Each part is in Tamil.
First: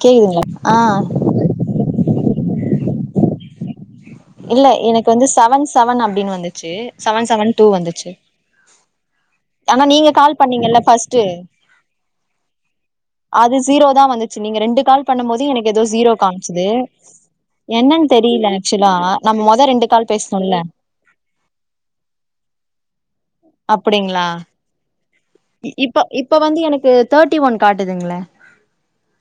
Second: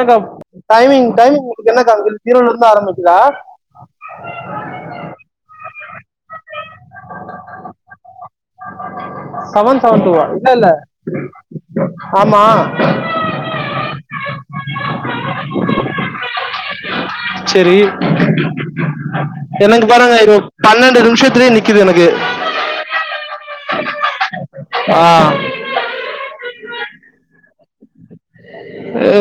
ஒட்டகம் கேக்குதுங்களா ஆ டைமிங் டைமிங் என்னக்கா வருது ஜிரோல்லே இருந்து ஆரம்பிக்குதா இல்ல எனக்கு வந்து சவன்ஸ் செவன் அப்படின்னு வந்துச்சு செவன் செவன் டூ வந்துச்சு அ [unintelligible] ஆனா நீங்க கால் பண்ணீங்கள்ள பஸ்ட் ஆமா அது ஜிரோதா வந்துச்சு நீங்க ரெண்டு கால் பண்ணும் போது எனக்கு ஏதோ ஜிரோ காமிச்சது சரி என்னன்னு தெரியல ஆக்சுவலா நா முதல் ரெண்டு எனக்கு கால் பாருங்க இது பேசுனோல்ல பன்னெண்டு நிமிஷத்துலயே நிக்குது எனக்கு அப்படிங்களா ஆ இப்ப இப்ப வந்து எனக்கு தேர்ட்டி ஒன் காட்டுதுங்களே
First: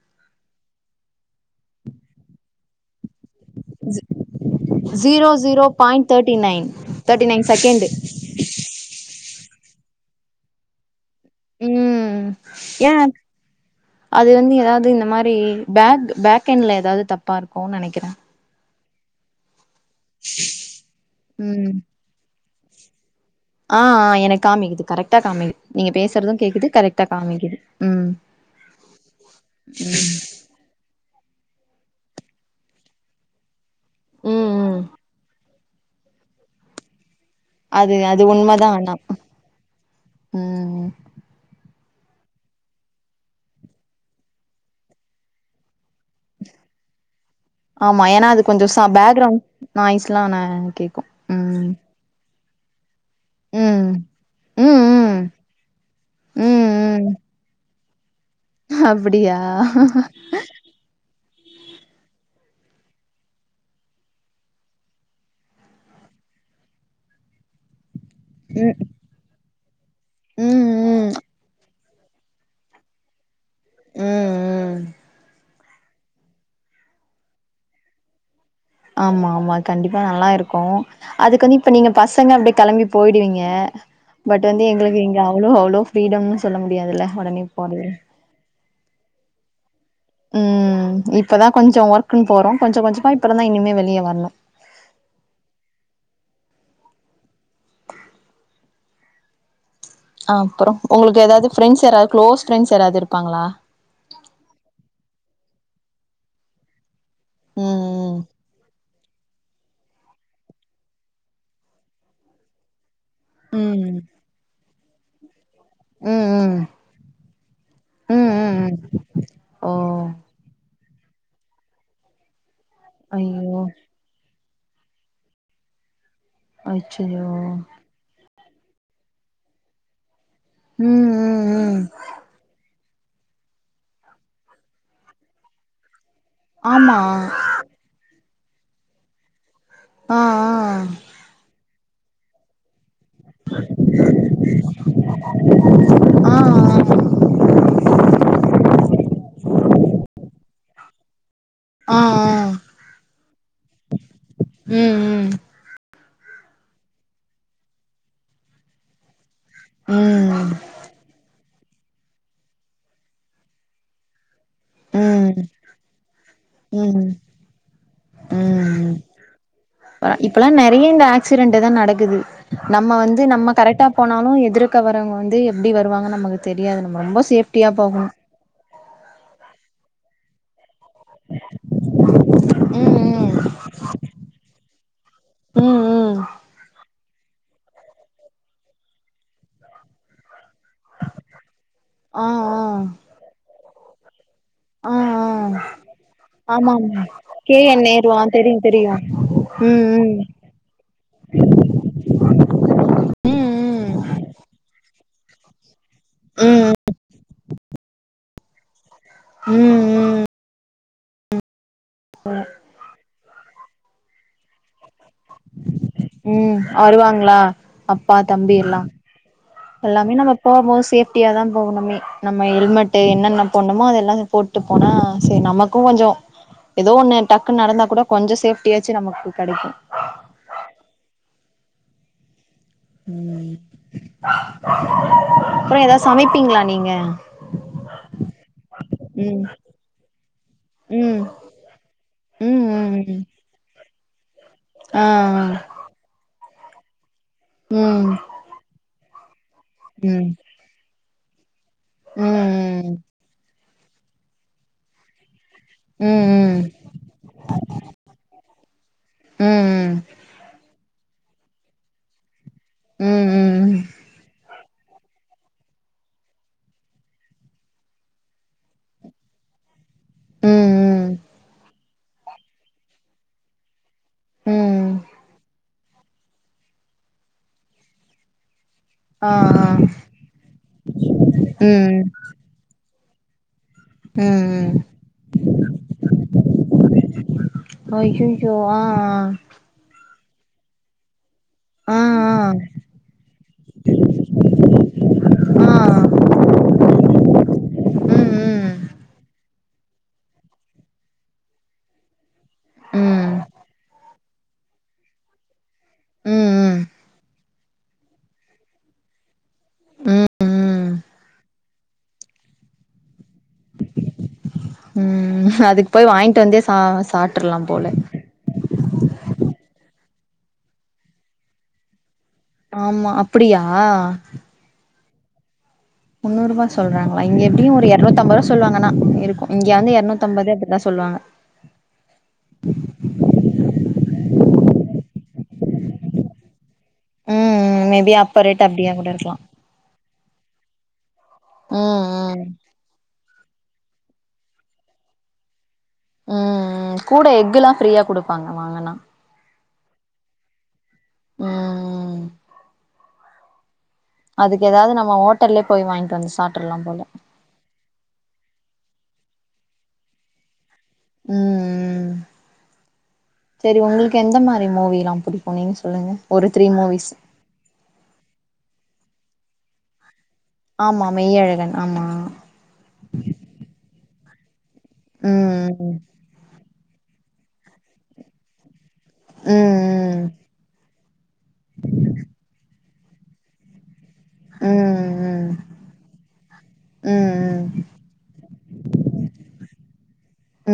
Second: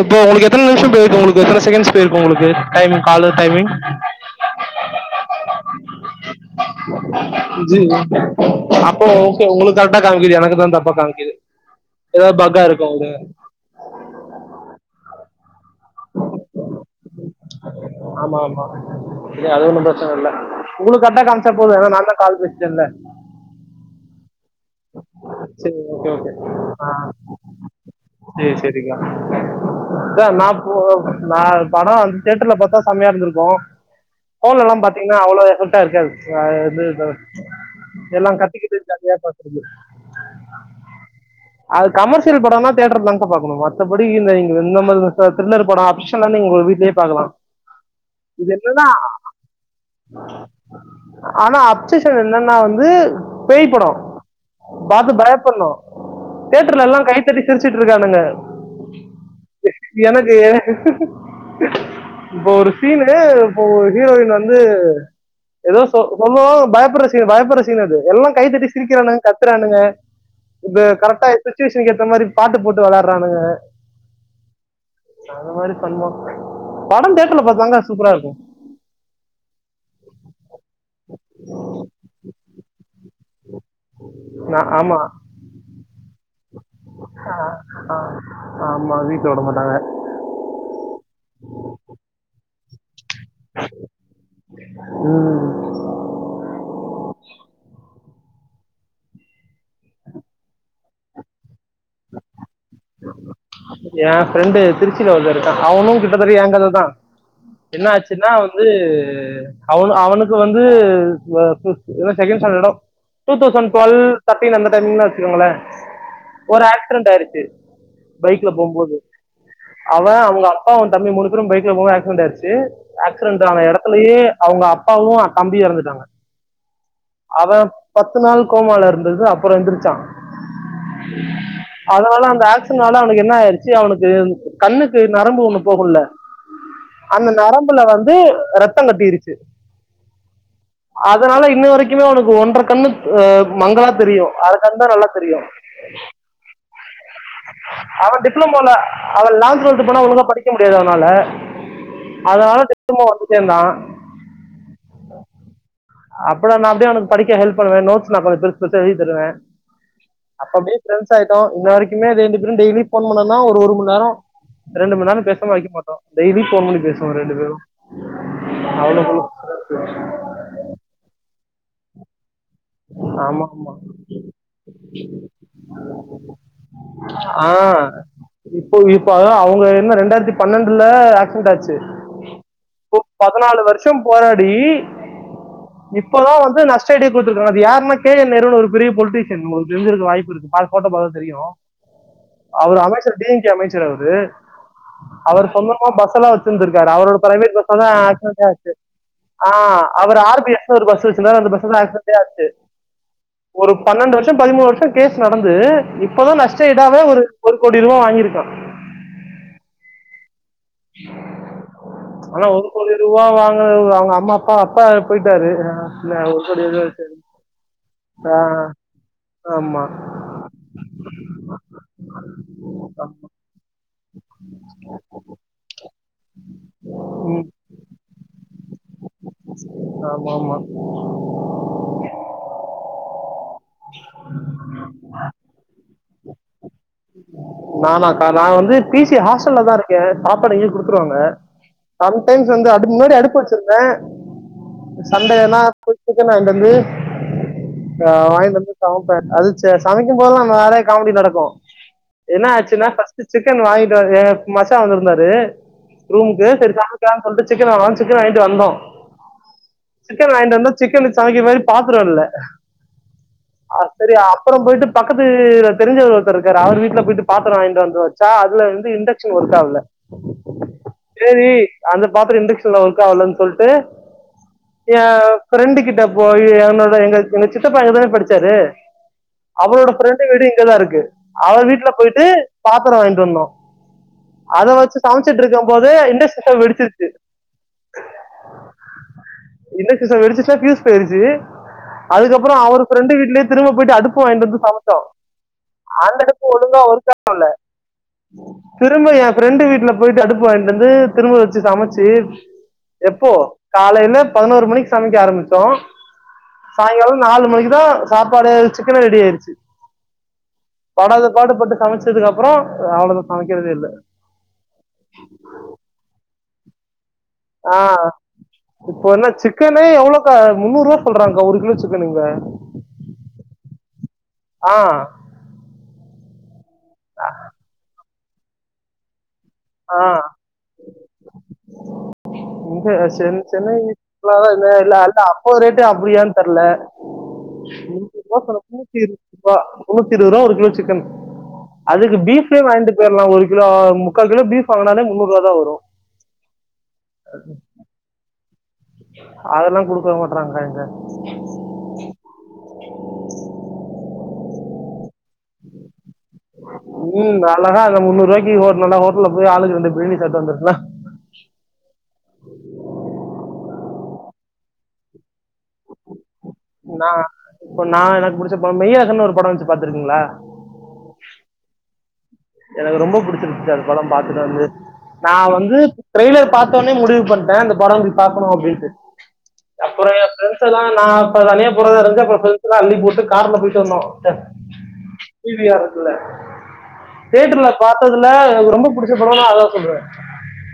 இப்போ உங்களுக்கு எத்தனை நிமிஷம் போயிருக்கு உங்களுக்கு எத்தனை செகண்ட்ஸ் போயிருக்கும் உங்களுக்கு டைம் கால timing zero zero point thirty nine thirty nine ஜி செகண்ட் அப்போ உங்களுக்கு கரக்ட்டா காமிக்குது எனக்கு தான் தப்பா காமிக்குது உம் ஏதாவது பக்கா இருக்கும் ஏன் உங்களுக்கு அது வந்து ஏதாவது இந்த மாதிரி பேக் பேக் எண்ட்ல ஏதாவது தப்பா இருக்கு ஆமா ஆமா இது அது ஒ பிரச்சனை இல்ல உங்களுக்கு கரைக்ட்டா காமிச்சா போது நான் தான் கால் பேசுறன் இல்ல இல்ல ஆஹ் ஆஹ் எனக்கு காமிக்குது கரெக்டா காமக்குது சரி நீங்க ஓகே ஓகே பேசுறதும் கேக்குது கரெக்டா காமக்குது உம் சரி சரிக்கா உம் சார் நான் போ நான் படம் வந்து தேட்ருல்ல பாத்தா செம்மையா இருந்திருக்கும் ம் போன்ல ம் எல்லாம் பாத்தீங்கன்னா அவ்ளவு இருக்காது எது அது அது உண்ம தான் ஆனா பாக்குறது உம் அது கமர்சியல் படம்ன்னா தேட்டர்லதாங்கா பாக்கணும் மத்தபடி இந்த இந்தந்த மாரி தில்லர் படம் ஆக்ஷன் நீங்க வீட்லயே பாக்கலாம் ஆமா ஏன்னா அது கொஞ்சம் ச பேக்கிரவுண்ட் நாய்ஸ் எல்லாம் நா கேக்கும் ஆனா அப்சஷன் என்னன்னா வந்து பேய் படம் ம் பார்த்து ம் பயப்படனும் ம் தேட்டர்ல ம் எல்லாம் கைத்தட்டி சிரிச்சு சிரிச்சுட்டு இருக்கானுங்க அப்டியா எனக்கு உஷ்உ [inaudible] இப்போ ஒரு சீனு இப்போ ஒரு ஹீரோயின் வந்து ஏதோ சொ சொன்னோம் பயப்படுற சீன் பயப்படுற சீன் அது எல்லாம் கைத்தட்டி ம் சிரிக்கராணுங்க ராணுங்க ம் ம் ம் கரெட்ட சுச்சுவேஷனுக்கு ஏற்ற மாரி பாட்டு போட்டு வி ளயாடுறானுங்க உம் உம் அந்த மாதிரி பண்ணுவா படம் திரேட்டர் பார்த்தாங்கா சூப்பரா இருக்கும் ஆமா ஆமா கண்டிப்பா நல்லா இருக்கும் அதுக்கு வந்து இப்ப நீங்க பசங்க அப்டே கிளம்பி போயிடுவீங்க ஏ பட் வந்து நான் ஆமா எங்களுக்கு இங்க அவ்ளோ அவ்வளோ ஃரீடம்னு சொல்ல முடியாதுல்ல உடனே போறது ஆங்கர் [unintelligible] உம் இப்பதான் கொஞ்ச ஒர்க்குன்னு போறோம் கொஞ்ச கொஞ்சமா இப்பருந்துதான் இனிமே வெளியே வரணும் ஆ ஆ அப்பறம் உங்களுக்கு ஏதாவது பிரேண்ஸ் யாரது க்ளோஸ் பி ரேண்ஸ் யாராவது இருப்பாங்களா என் ஃப்ரெண்டு திருச்சியில ஒருத்தன் அவனும் கிட்டத்தட்ட எங்கததான் ம் என்னாச்சுன்னா வந்து அவ அவனுக்கு வந்துக் ஆஹ் செகண்ட் ஸ்டாண்டர்டோ டூதவ்சன் டூவல் ம் தட்டின் அந்த டைன் வச்சக்கோங்களே ம் ம் ஒரு ஆக்சிடெண்டு ஆயிடுச்சு ம் ம் பைக்ல ம் போகும்போது ம் ஓ அவன் அவங்க அப்பா வந்து தம்பி மூணு பேரும் பைக்ல போக ஆக்சிடெண்டு ஆயிடுச்சு ஆக்சிடெண்டு ஐயோ ஆன இடத்துலயே அவங்க அப்பாவும் தம்பியும் இறந்துட்டாங்க அச்சச்சோ அவன் பத்து நாள் கோமால இருந்தது அப்பறம் எந்திரு ச்சான் ம் ம் ம் அதனால அந்த ஆக் னால அவனுக்கு என்ன ஆயிடுச்சு அவனுக்கு கண்ணுக்கு நரம்பு ஒண்ணு போகும்ல ஆமா அந்த நரம்புல வந்து ரத்தம் கட்டிருச்சு ஆஹ் ஆஹ் உனக்கு ஒன்ற கண்ணு ஆஹ் மங்களா தெரியும் அறக்கண் தான் நல்லா தெரியும் ஆ அவன் டிப்ளமோல அவள் லெவன்த் டுவல்த் போனா ஒழுங்கா படிக்க முடியாது அவனால ஆ ஆ ஆ ஆ அதனால திட்டமா வந்துட்டேந்தான் ம் ம் [unintelligible] க்கு படிக்க ஹெப் பண்ணுவன் நோடஸ் நான் கொஞ்சம் பெருச் பெருசா எழுதிதருவேன் அப்ப ம் அப்பிடியே பிரெண்ட்ஸ் ஆயிட்டோம் இன்ன வரைக்குமே ரெண்டு பேரும் டெய்லி போன் பண்ணா ஒரு மண்நேரோம் ரெண்டு மணி நேரோம் ம் பேசாம வைக்க மாட்டோம் டெய்லி போன் மணி ம் பேசுவோம் ரெண்டு பேரும் ம் ம் அவ்ளோ க்குது நம்ம வந்து ஆமா நம்ம ஆமா கரெக்டா போனாலும் எதிர்க வரவங்க வந்து எப்படி வருவாங்கன்னு நமக்கு தெரியாது நம்ம ரொம்ப ஆ சேஃப்டியா போகணும் இப்போ இப்போ அதா அவங்க ரெண்டாயிரத்தி பன்னெண்டு ஆக்சிடெட் ஆச்சு பதினாலு வருஷம் போராடி ம் ம் இப்பதான் வந்து நஷ்டயிடு அது யருன கே என் நே ஒரு பெரிய பொலிட்டீஷியன் உங்ளுக்கு தெருஞ்சிருக்க வாய்ப்பு இருக்கு பா போட்ட ப தெரியும் ஆ ஆ அவர் அமைச்சர் டி எம் கே அமைச்சர் [unintelligible] ஆ அவர் ஆ சொந்தமா பஸ் எல்லாம் ஆமா வச்சிருந்திருக்கரு ஆமா அவரோட பிரைவேட் கே பஸ் என் தான் நேரு ஆ ஆக்சிடென்ட் தெரியு ஆச்சு தெரியு ஆஹ் ம் அவர் ஆர் பி எஸ் ஒரு பஸ் வச்ச அந்த ப ம் ஒரு ம் பன்னெண்டு வருஷம் பதிமூணு வருஷம் கேஸ் நடந்து இப்பதான் நஷ்டம் ம் இடாவே ஒரு கோடி ரூபா வாங்கிருக்கு [inaudible] உம் உம் [inaudible] ஆனா ஒரு கோடி ரூபா வாங்க அவங்க அம்மா அப்பா அப்பா போயிட்டாரு ஆ, இல்ல ஒரு உம் கோடி ரூபா சரி. வருவாங்களா அப்பா ஆ, தம்பி எல்லாம் ஆமா எல்லாமே நம்ம போகும் போது சேஃப்டியாதான் போகணுமே நம்ம ஹெல்மெட் என்னென்ன போண்ணுமோ அதெல்லாம் போட்டுட்டு போனா சரி நமக்கு கொஞ்சம் ஏதோ ஒன்று ம், டக்கு நடந்தா கூட கொஞ்ச சேஃப் ஆமா ஆமா உம் அப்புறம் ஏதா சமைப்பீங்களா நீங்க நானாக்கா நான் வந்து பிசி ம் ஹாஸ்டல்ல தான் இருக்கேன் சாப்பாடு இங்கய குடுத்துருவாங்க ம் சம்டைம்ஸ் வந்து அதுக்கு ம் முன்னாடி ம் அடுப்பு வச்சிருந்தேன் ம் ஆ ஆ சண்டேனா குக்க [unintelligible] வ [unintelligible] ம் ஆஹ வாங்கிட்டு வந்து சா அது சரி சமைக்கும் ம் ம் போகலாம் வேற [unintelligible] காமெடி நடக்கும் என்ன ஆச்சுன்னா ம் பஸ்டு சிக்கன் வாங்கிட் என் மசா வந்திருந்தாரு [unintelligible] ரூமுக்கு சேரி சமைக்கலாம் சொல்லிட்டு சிக்கன் வாங்கலாம் சிக்கன் வாங்கிட்டு வந்தோம் ம் ம் சிக்கன் வாங்கிட்டு வந்தோம் சிக்கன் சமைக்கிற மாரி பாத்ரம் இல்ல ம் ஆ செரி அப்புறம் போயிட்டு பக்கத்துல தெரிஞ்சவர் ஒருத்தர் இருக்காரு அவர் வீட்ல போயிட்டு பாத்ரம் வாங்கிட்டு வந்து வச்சா அதுலவந்து இண்டக்ஷன் ஒர்க் ஆகல ம் ம் சேரி அந்த பாத்ரம் இண்டக்ஷன்ல ஒர்க் ஆகலன்னு சொல்லிட்டு ம் ஏ பிரெண்டு கிட் போயி என்னோட எங்க எங்க சித்தப்பா அங்க தானே படிச்சாரு ஆ ஆ அவுரோட பிரண்டு வீடு இங்கதான் இருக்கு அவர் வீட்ல ம் போயிட்டு பாத் த்ரம் வாயிட்டுவந்தோம் அத ம் வச்சு சமைச்சுட்டு இருக்கும் போதே இண்டக்ஷன் ஸ்டவ் வெடிச்சிருச்சு அய்யய்யோ ஆ இண்டக்ஷன் ஸ்டவ் வெடிச்சி பியூஸ் போயிடுச்சு ஆ ஆ ஆ அதுக்கப்புறம் அவரு பிரண்டு வீட்லயே திரும்ப போயிட்டு அடுப்பு வாங்கிட்டு வந்து சமைச்சோம் ஆ அந்த அடுப்பு ஒ ஒர்க்காவுல ம் திரும்ப ஏன் பிரண்டு வீட்ல போயிட்டு அடுப்பு வாங்கிட்டுவந்து திரும்ப வச்சு சமைச்சு ம் ம் எப்போ காலையில பதினோரு மணிக்கு சமைக்க ஆரம்பிச் சோம் ம் ம் சாய்ங்காலம் நாலு மணிக்கு லாம் சாப்பாடே சிக்கன் ரெடி ஆயிடுச்சு உம் உம் அனதர் பாடு பட்டு சமைச்சதுக்கு அப்புறம் அவ்வளவுதா சமைக்கிறதே இல்லை அதுக்கு போய் வாங்கிட்டு வந்தே சா சா சாப்ட் ஆஹ் இப்போ என்ன சிக்கனு எவ்வளவு முன்னூறு ரூபா சொல்றாங்க ஒரு கிலோ சிக்கன் இங்க ஆமா அப்படியா ஆஹ் முன்னூறுபா சொல்றாங்களா இங்க எப்படியும் ஒரு இரநூறு இருபத்தம்பது ரூபா சொவாங்கன்னா இருக்கும் ஆஹ் செ சென்னை என் [unintelligible] இப்ப ரேட்டு அப்படியான்னு தெரல ம் ம் மேபி சும்மா அப்ப சொல்ற ரேட் அப்டியா பூட்டி கூட இருக்கலா இருக்குப்பா இருபது ரூபா ஒரு கிலோ சிக்கன் ம் அதுக்கு ம் ம் ஃபீப்பே வாங்கிட்டு போயிறலாம் ஒரு கி கிலோ முப் முக்கால் கிலோ ஃபீப் வாங்னாலே முந்நூறு ரூபாதா வரும் உம் உம் கூட ஃஎக்கு எலாம் ப்ரீயா குடுப்பாங்க வாங்கனா அதல்லாம் குடுக்க மாட்டறாங்க இங்க உஹம் உம் [inaudible] அதுக்கு ஏதாது நம்ம ஓட்டல்லே போய் வாங்கிட்டு வந்து சாப்ட்றலாம் போல ம் அழகா அந்த முந்நூறு ரூபாய்க்கு ஒரு நல்லா ஹோட்டல்ல போய் ஆலுக்கு ரெண்டு பிரியானி சாப்டுட்டு வந்துருட்டா உம் உம் சரி உங்களுக்கு எந்த மாரி மூவிலாம் பிடிக்கும் நீங்கள் சொல்லுங்கள் நான் இப்ப நான் எனக்கு புடிச்ச மூவி மெய்யழகன் ஓரு படம் வந்துச்சு பாத்துருக்கீங்களா ஆமா மெய்யழகன் ஆமா எனக்கு ரொம்ப பிடிச்சிருச்சு அந்த படம் பாத்துட்டு வந்து நான் வந்து ம் ட்ரெய்லர் பாத் உடனே முடிவு பண்ணிட்டேன் அந்த படம் பாக்கணும் அப்டின்ட்டு அப்பறம் ம் ம் என் ப்ரண்ட்ஸ் எல்லாம் நான் தனியா போறதா இருதுச்சு அப்பற ப்ரண்ட்ஸ் எல்லாம் அள்ளி போட்டு கார்ல போயிட்டு வந்தோம் இந்த ம் தூய்மையா இருக்குல ம் ம் தேட்டர்ல பாத்ததுல எனக்கு ரொம்ப பிடிச்ச படம்னா அதான் சொல்லுவேன் ம்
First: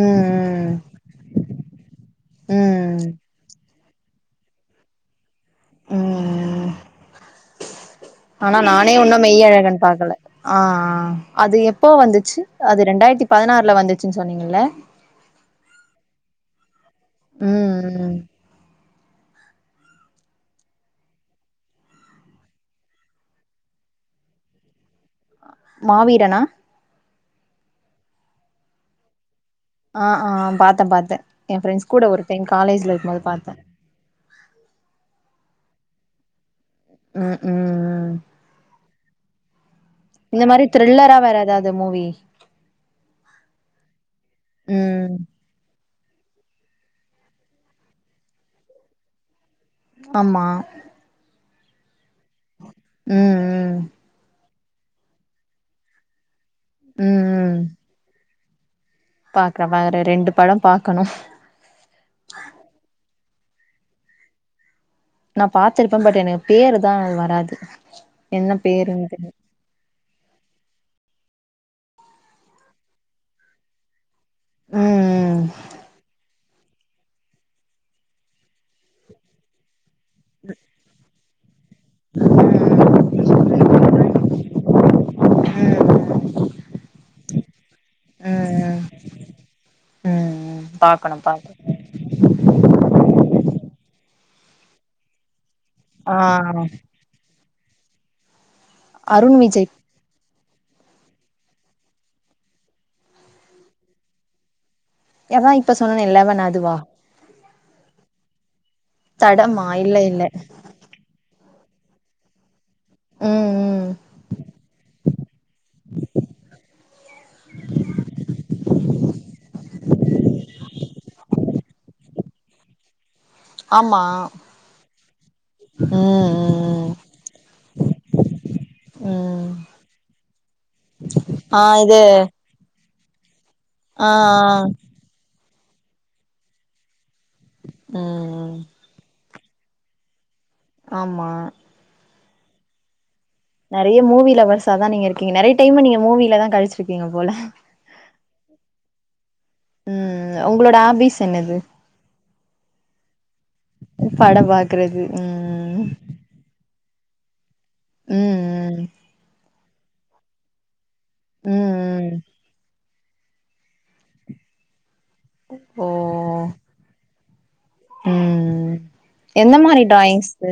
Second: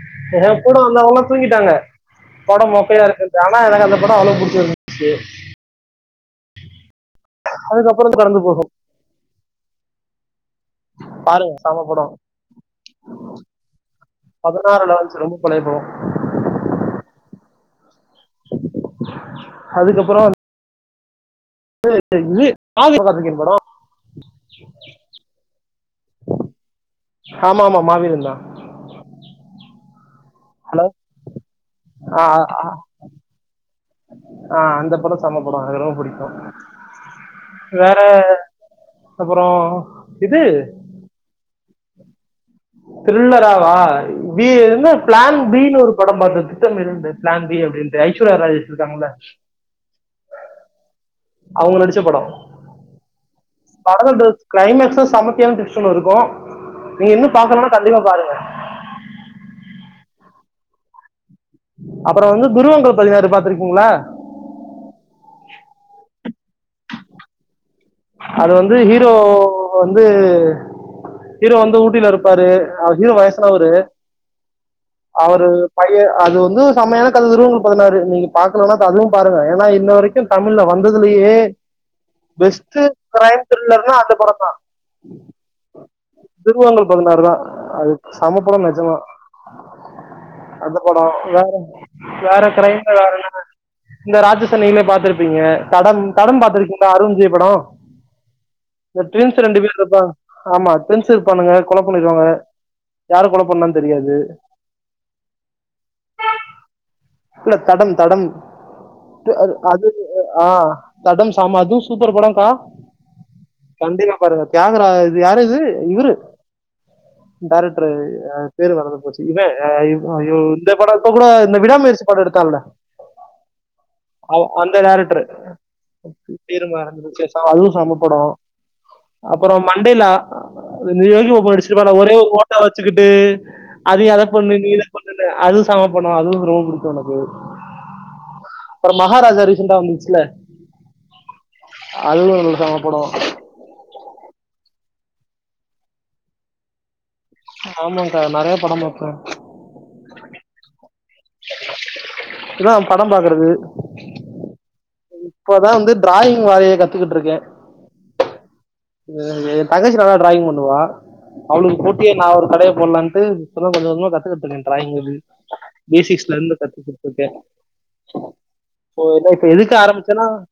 எங்கூட ம் வந்தவங்கா தூங்கிட்டாங்க படம் மொக்கயா ம் இருக்கு ஆனா எனக்கு அந்த கூட அவ்ளோ பிடிச்சுருந்துசு ம் அதுக்கப்புறம் கடந்து ஆனா போகும் நானே உன்னும் மெய்யழகன் பாக்கல ஆஹ்அஹ் அது பாருங்க சாம எப்போ வந்துச்சு அது ரெண்டாயிரத்தி பதினாறுல வந்துச்சு பதினாறு லாஞ்சு ரொம்ப பழய படம் ம் ம் [inaudible] அதுக்கப்பறம் ச இது காது சிவகாத்திக்கேயன் படம் மாவீரனா ஆமா ஆமா மாவீரந்தான் ஆஹ ஆ பார்த்தேன் பாத்தேன் என் ஃப்ரெண்ட்ஸ் கூட ஒரு டைம் காலேஜ்ல இருக்கும்போது பார்த்தேன் ஆஹ் அந்த படம் செமப்படம் அது ரொம்ப புடிக்கும் ம் ம் வேற ம் அப்புறம் இது இந்த மாரி த்ரில்லரா வராது ஏதாவது மூவி த்ரில்லராவா பிஎன்ன ம் பிளான் பின்னு ஒரு படம் திட்டம் இரண்டு பிளான்பி அப்பிடின்ட்டு ஐஸ்வர்யா ராஜேஷ் இருக்காங்களா ஆமா அவுங்க நடிச்ச படம் ம் ம் படத்தேடது கிளைமேக்ஸ் தான் சமத்தியான டூவ்ஸ் ஓன்னு இருக்கும் நீங்க இன்னும் பாக்கலனா கண்டிப்பா பாருங்க பாக்கிறேன் பாக்கிறே ரெண்டு படம் பாக்கணும் இருக்குங்களா நான் பாத்திருப்பேன் பட் எனக்கு பேரு தான் வராது என்ன அது வந்து பேருன்னு ஹீரோ தெரியு வந்து ஹீரோ வந்து ஊட்டில இருப்பாரு ஹீரோ வயசுனவரு ம் அவரு பையன் அது வந்து செம்மையான கத துருவோம் பதினாரு நீங்க பாக்கலனா அதுவும் பாருங்க ஏன்னா இன்ன வரைக்கும் தமிழ்ல வந்ததுலயே பஸ் சார் கிரரைம் த்ரில்லர்னா அந்த படம் தான் ம் துருவங்கல் பதினாறு தான் அது செமப்படம் ம் நெஞ்சமா ம் அந்த படம் பாக்கணு வேற பாக்கணு வேற கிரம்ல வேற இந்த ராஜசன்னையுமே பார்த்திருப்பீங்க தடம் ஆ தடம் பார்த்திருக்கீங்களா அருண் விஜய்ப்படம் [inaudible] இந்த அருண் ட்வின்ஸ் ரெண்டு விஜய் பேர் இருப்பா ஆமா ட்வின்ஸ்இருபண்ணுங்க கொலை பண்ணிருவாங்க யார் கொலை பண்ணுனானு தெரியாது அதான் இப்ப சொன்னும்னு எல்லாமே அதுவா இல்ல தடம் தடம் தடமா அது இல்ல இல்ல ஆஹ் தடம் ஆமா அதுவும் சூப்பர் படாக்கா ம் ம் கண்டிப்பா பாருங்க தியாகரா இது யாரு இது இவரு டைரக்டரு பேரு மறந்து போச்சு இவ இந்த படம் இப்ப கூட விடாமுயற்சி படம் எடுத்தால ஆமா அந்த டைரக்டரு ம் பேர் ம் ம் மறந்து போச்சு அதுவும் சமப்படும் ம் அப்புறம் மண்டேலா யோகிபாபு ஆ நடிச்சப்ப இது ஒரே ஓட்டச்ச செக்கடை அது ஆ அததை பண்ணு நீ இத பண்ணு அது ச பனும் அது ரொம்பக்கும் எனக்கு உஹம் அப்புறம் மகாராஜா ரீசன்ண்டா வந்துச்சுல ஆமா அதுவும் ஹிட்டான படம் தான் நீங்க இருக்கீங்க நிறைய டைம் நீங்க மூவியில தான் கழுச்சிருக்கீங்க போல ஆமாங்கக்கா நிறைய படம் பார்ப்பேன் உம் உங்களோட ஆபிச தன்னது இததான் படம் பாக்குறது படம் பாக்குறது இப்பதான் ம் வந்து டிராயிங் வாரிய கத் கத்துக்கிட்டு இருக்கேன் உம் உம் வே தங்கச்சி நல்லா டிராயிங் பண்ணுவா ம் அவளுக்கு ம் போட்டியே நான் அவர் கடையை போடலனு சொன்ன கொஞ்ச கொஞ்சமாக கத்துக்க சொல்லி ருக்கேன்டிராயிங் த ஓ பேசிக்ஸ்ல இருந்து கத்துக்கு ஓகே ம் இப்ப எந்த எதுக்க மாரி ஆரம்பிச்சேன்னா டிராயிங்ஸ்ஸு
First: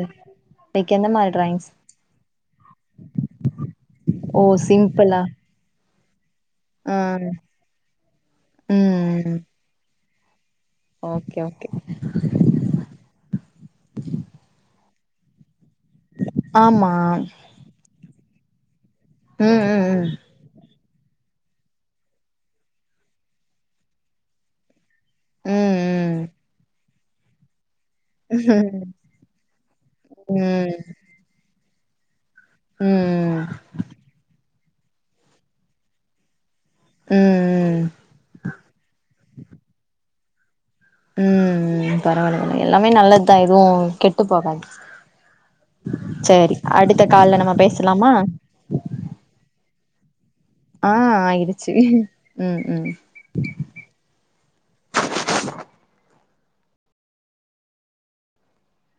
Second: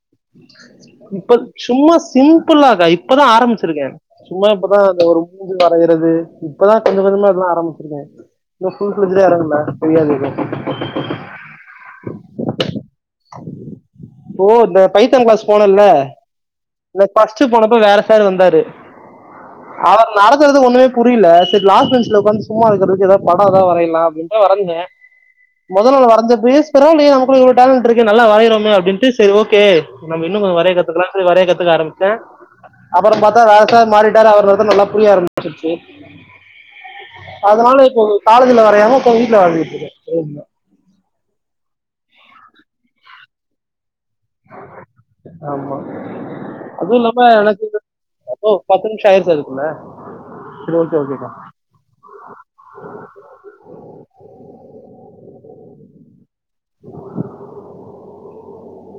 லைக் எந்த மாரி இப்ப டிராயிங்ஸ் சும்மா சிம்பிளாக்கா இப்ப இப்பதான் ஆரம்பிச்சிருக்கேன் ஓ சும்மா இப்பதான் இந்த ஒரு சிம்பிளா மூஞ்சு வரையிறது இப்பதான் கொஞ்ச ஆ கொஞ்சம் அதல்லாம் ஆரம்பிச்சிருக்கேன் இ பல்்ே ம் இற இல்ல தெரியாது [unintelligible] ஓகே ஓகே இப்போ இந்த பைத்தன் கிளாஸ் போனல்ல ஆமா இந்த பஸ்ட்டு போனப்ப வேற சாரு வந்தாரு ம் ம் அவர் நடத்துறது ஒண்ணுமே புரியல சரி லாஸ்ட் பென்ச்ல உக்காந்து சும்மா இருக்கறதுக்கு படம் இதான் வரஞ்சேன் அ வேன் முத நாள் வ ம் பேற [unintelligible] டேலண்டு இருக்கு நல்லா ம் வரையுரோமே ம் அப்டின்டு செரி ஓகே நம் இன்னும் கொஞ்சம் வரைய ம் கத்துக்கலாம் வரைய கத்து [unintelligible] ம் அவர் மத ம் விவசாயம் மாறிட்டாரு [unintelligible] ப்பநல்லா புரியா ஆரம்பிச்சுருச்சு அதனால ம் இப்போ காலேஜ்ல வரயாம இப்ப வீட்ல வரஞ்சிட்டு இருக்கு [unintelligible] உம் உம்பரவால்ல எல்லாமே நல்லது தான் எதுவும் கெ ஆமா சேரி அதும் அடுத்த இல்லாம கால்ல நம்ம எனக்கு பேசலாமா ஓ பத்து நிமிஷம் ஆயிருச்சா அதுக்குல்ல ஆஹ ஆயிடுச்சு உம் உம் [inaudible]